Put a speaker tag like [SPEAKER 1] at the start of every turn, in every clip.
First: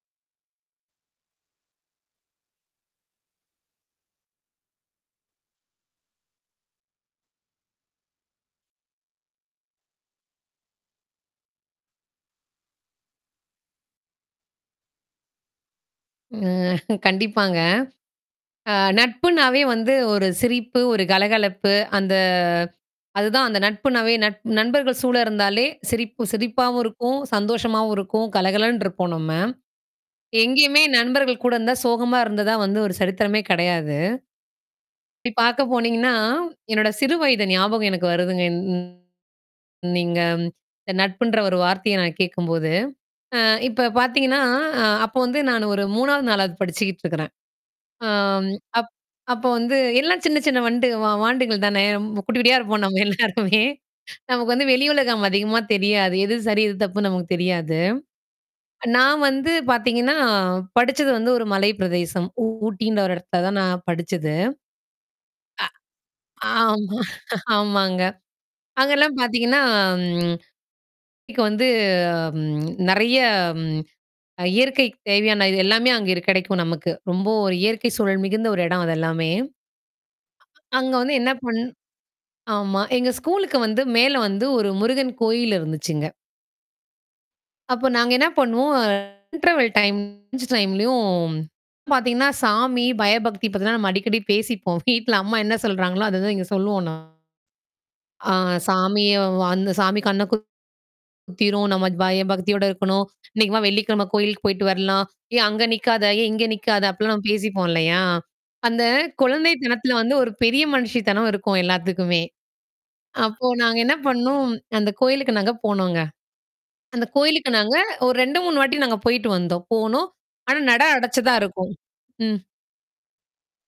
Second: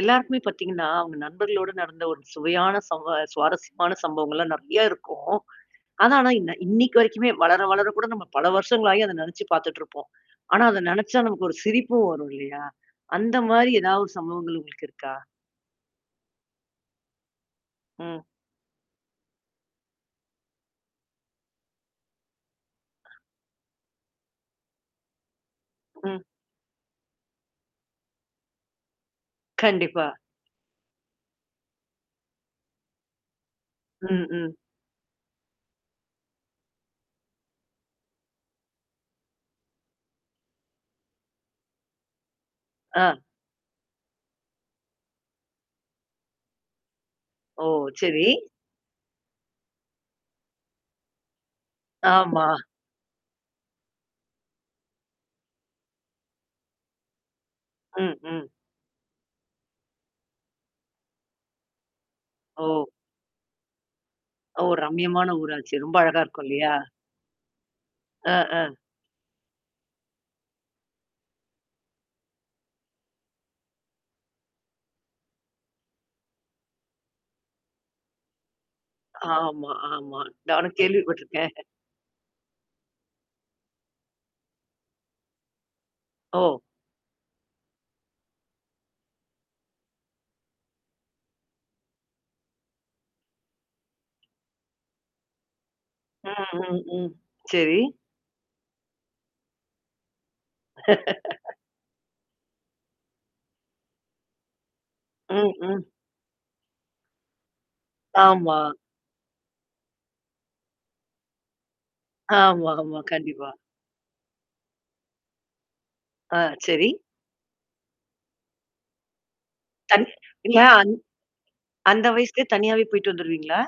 [SPEAKER 1] எல்லாருக்குமே பாத்தீங்கன்னா, அவுங்க நண்பர்களோட நடந்த ஒரு சுவையான சம்பவ சுவாரஸ்யமான சம்பவங்கள்லாம் நெறையா இருக்கும். ஆனா ஆனா, இன்ன இன்னைக்கு வரைக்குமே வளர வளரக் கூட நம்ப பல வருஷங்களாயும் அத நெனச்சு பாத்துட்டுருப்போம். ஆனா அதை நெனச்சா, நமக்கு ஒரு சிரிப்பும் வரும் இல்லையா? அந்த மாரி ஏதாவது சம்பவங்கள் உங்களுக்கு இருக்கா?
[SPEAKER 2] ம் கண்டிப்பாங்க.
[SPEAKER 1] ம்.
[SPEAKER 2] அ நட்புன்னாவே வந்து, ஒரு சிரிப்பு, ஒரு கலகலப்பு. அந்த அதுதான். அந்த நட்புன்னாவே நட நண்பர்கள் சூழ இருந்தாலே சிரிப்பு
[SPEAKER 1] ம்.
[SPEAKER 2] சிரிப்பாவும் இருக்கும், சந்தோஷமாவும் இருக்கும், கல கலன்னு இருப்போம் நம்ம.
[SPEAKER 1] கண்டிப்பா.
[SPEAKER 2] எங்கயுமே நண்பர்கள் கூட இருந்தா, சோகமா இருந்ததா வந்து ஒரு சரித்திரமே கெடையாது.
[SPEAKER 1] ம். ம்.
[SPEAKER 2] இப்டி பாக்க போனீங்கன்னா, என்னோட சிறு வயது ஞாபகம் எனக்கு வருதுங்க. நீங்க ம் நட்புன்ற ஒரு வார்த்தைய நான் கேக்கும்போது,
[SPEAKER 1] ஆ.
[SPEAKER 2] அ இப்ப பாத்தீங்கன்னா அ அப்போ வந்து நான் ஒரு 3வது, 4வது படிச்சுக்கிட்டு இருக்குறேன்.
[SPEAKER 1] ஓ, சரி,
[SPEAKER 2] அம் அப் அப்போ வந்து எல்லாம் சின்னச் சின்ன வாண்டு வாண்டுகள் தானே! ம்ம குட்டி,
[SPEAKER 1] ஆமா.
[SPEAKER 2] குட்டியா இருப்போம். நம்ம எல்லாருமே நமக்கு வந்து வெளியுலகம் அதிகமா தெரியாது. எது சரி? எது தப்புன்னு நமக்குத் தெரியாது.
[SPEAKER 1] ம். ம்.
[SPEAKER 2] நான் வந்து பாத்தீங்கன்னா, படிச்சது வந்து ஒரு மலைப்பிரதேசம்.
[SPEAKER 1] ஓ.
[SPEAKER 2] ஊட்டின்ற ஒரு எடத்துல தான் படிச்சது.
[SPEAKER 1] ஓ, ரம்மியமான ஊராச்சே! ரொம்ப அழகா இருக்கும்
[SPEAKER 2] அ
[SPEAKER 1] இல்லையா?
[SPEAKER 2] ஆமா, ஆமாங்க.
[SPEAKER 1] அ. ஆ.
[SPEAKER 2] அங்கல்லாம் பாத்தீங்கன்னா, ம் இங்க வந்து ம் நெறையா ம் அ இயற்கைக்கு தேவையான இது எல்லாமே அங்க இரு கெடைக்கும் நமக்கு. ரொம்ப ஒரு இயற்கை சூழல் மிகுந்த ஒரு எடம். அது எல்லாமே!
[SPEAKER 1] ஆமா, ஆமா. நானும்
[SPEAKER 2] அங்க வந்து என்னா
[SPEAKER 1] கேள்விப்பட்டிருக்கேன்.
[SPEAKER 2] பண்ணு ஆமா. எங்க ஸ்கூலுக்கு வந்து, மேல வந்து ஒரு முருகன் கோயில் இருந்துச்சுங்க.
[SPEAKER 1] ஓ.
[SPEAKER 2] அப்போ நாங்க என்னா பண்ணுவோம். இன்டெர்வல் டைம், லஞ்சு டைமுலயும் பாத்தீங்கன்னா சாமி, பயபக்தி பத்திலாம் நம்ம அடிக்கடி பேசிப்போம். வீட்டுல அம்மா என்னா சொல்றாங்களோ, அத தான் இங்க
[SPEAKER 1] ம். ம்.
[SPEAKER 2] சொல்லுவோம் நா
[SPEAKER 1] ம். சரி.
[SPEAKER 2] அ "சாமி அந்தச் சாமியும் வ அந்த சாமி கண்ணு குத்திரும், நம்ம பய பக்தியோட இருக்கணும், இன்னைக்கு வா வெள்ளிக்கிழம கோயிலுக்குப் போயிட்டு வரலாம், ஏய்
[SPEAKER 1] ம்.
[SPEAKER 2] அங்க
[SPEAKER 1] ம்.
[SPEAKER 2] நிக்காத! ஏய் இங்க நிக்காத!" அப்படின்லாம் பேசிப்போம் இல்லையா?
[SPEAKER 1] ஆமா.
[SPEAKER 2] அந்த குழந்தைத்தனத்துல வந்து ஒரு பெரிய மனுஷித்தனம் இருக்கும், எல்லாத்துக்குமே.
[SPEAKER 1] ஆமா, ஆமா.
[SPEAKER 2] அப்போ
[SPEAKER 1] கண்டிப்பா.
[SPEAKER 2] நாங்க என்னா பண்ணோம், அந்த கோயிலுக்கு நாங்க போனோங்க.
[SPEAKER 1] ஆ, சரி.
[SPEAKER 2] அந்த கோயிலுக்கு நாங்க ஒரு 2, 3 வாட்டி நாங்க போயிட்டு வந்தோம்.
[SPEAKER 1] தன்
[SPEAKER 2] போனோம்.
[SPEAKER 1] இல்ல
[SPEAKER 2] ஆனா நடை
[SPEAKER 1] அந்
[SPEAKER 2] அடைச்சு தான் இருக்கும்.
[SPEAKER 1] அந்த
[SPEAKER 2] ம்.
[SPEAKER 1] வயசுலயே தனியாவே போயிட்டு வந்துருவீங்களா?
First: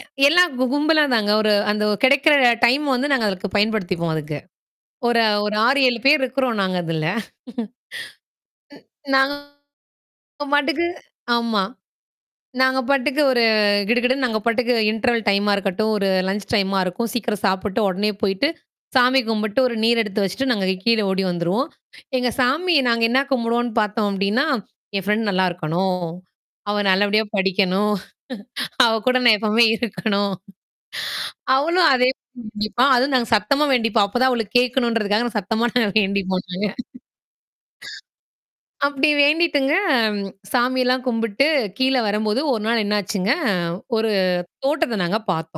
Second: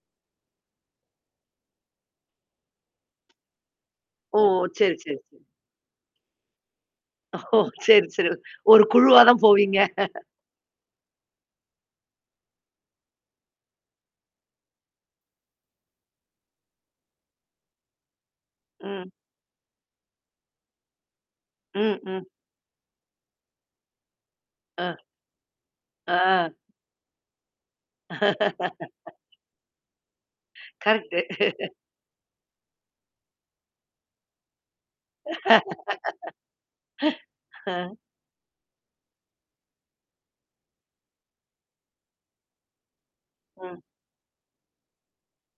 [SPEAKER 2] எ எல்லாம் கு கும்பலா தாங்க. ஒரு அந்த கெடைக்கிற டைம் வந்து நாங்க அதுக்கு பயன்படுத்திப்போம் அதுக்கு.
[SPEAKER 1] ஓ, சரி, சரி,
[SPEAKER 2] ஒரு
[SPEAKER 1] சரி.
[SPEAKER 2] ஒரு 6, 7 பேர் இருக்கிறோம். நாங்க அதுல.
[SPEAKER 1] ஓ, சரி, சரி. ஒரு குழுவா
[SPEAKER 2] நாங்க
[SPEAKER 1] தான் போவீங்க.
[SPEAKER 2] பாட்டுக்கு ஆமா. நாங்க பாட்டுக்கு ஒரு அ கிடு கிடுன்னு நாங்க பாட்டுக்கு இன்டர்வல் டைமா இருக்கட்டும். ஒரு லன்ச் டைமா இருக்கும். சீக்கிரம் சாப்பிட்டு, உடனே போயிட்டு,
[SPEAKER 1] ம்.
[SPEAKER 2] சாமி கும்பிட்டு, ஒரு நீர் எடுத்து வச்சிட்டு, நாங்க கீழே ஓடி வந்துருவோம்.
[SPEAKER 1] ம். ம்.
[SPEAKER 2] எங்க சாமி நாங்க என்னா கும்பிடுவோம்ன்னு பாத்தோம் அப்படின்னா,
[SPEAKER 1] ஆ.
[SPEAKER 2] "என் ஃபிரண்டு நல்லா இருக்கணும்!
[SPEAKER 1] ஆ.
[SPEAKER 2] அவ நல்லபடியா படிக்கணும். அவ கூட நான் எப்பவுமே இருக்கணும்"
[SPEAKER 1] கரெக்ட்டு.
[SPEAKER 2] அவளும் அதே தான் வேண்டிப்பா அதும் நாங்க சத்தமா வேண்டிப்போம். அப்பத் தான் அவளுக்குக் கேக்கணும்ன்றதுக்காக நான் சத்தமா நாங்க வேண்டிப்போம் நாங்க.
[SPEAKER 1] அ.
[SPEAKER 2] அப்படி வேண்டிட்டுங்க, சாமி எல்லாம் கும்பிட்டு, கீழ வரும்போது 1 நாள் என்னாச்சுங்க?
[SPEAKER 1] ம்.
[SPEAKER 2] ஒரு தோட்டத்தை நாங்க பாத்தோம்.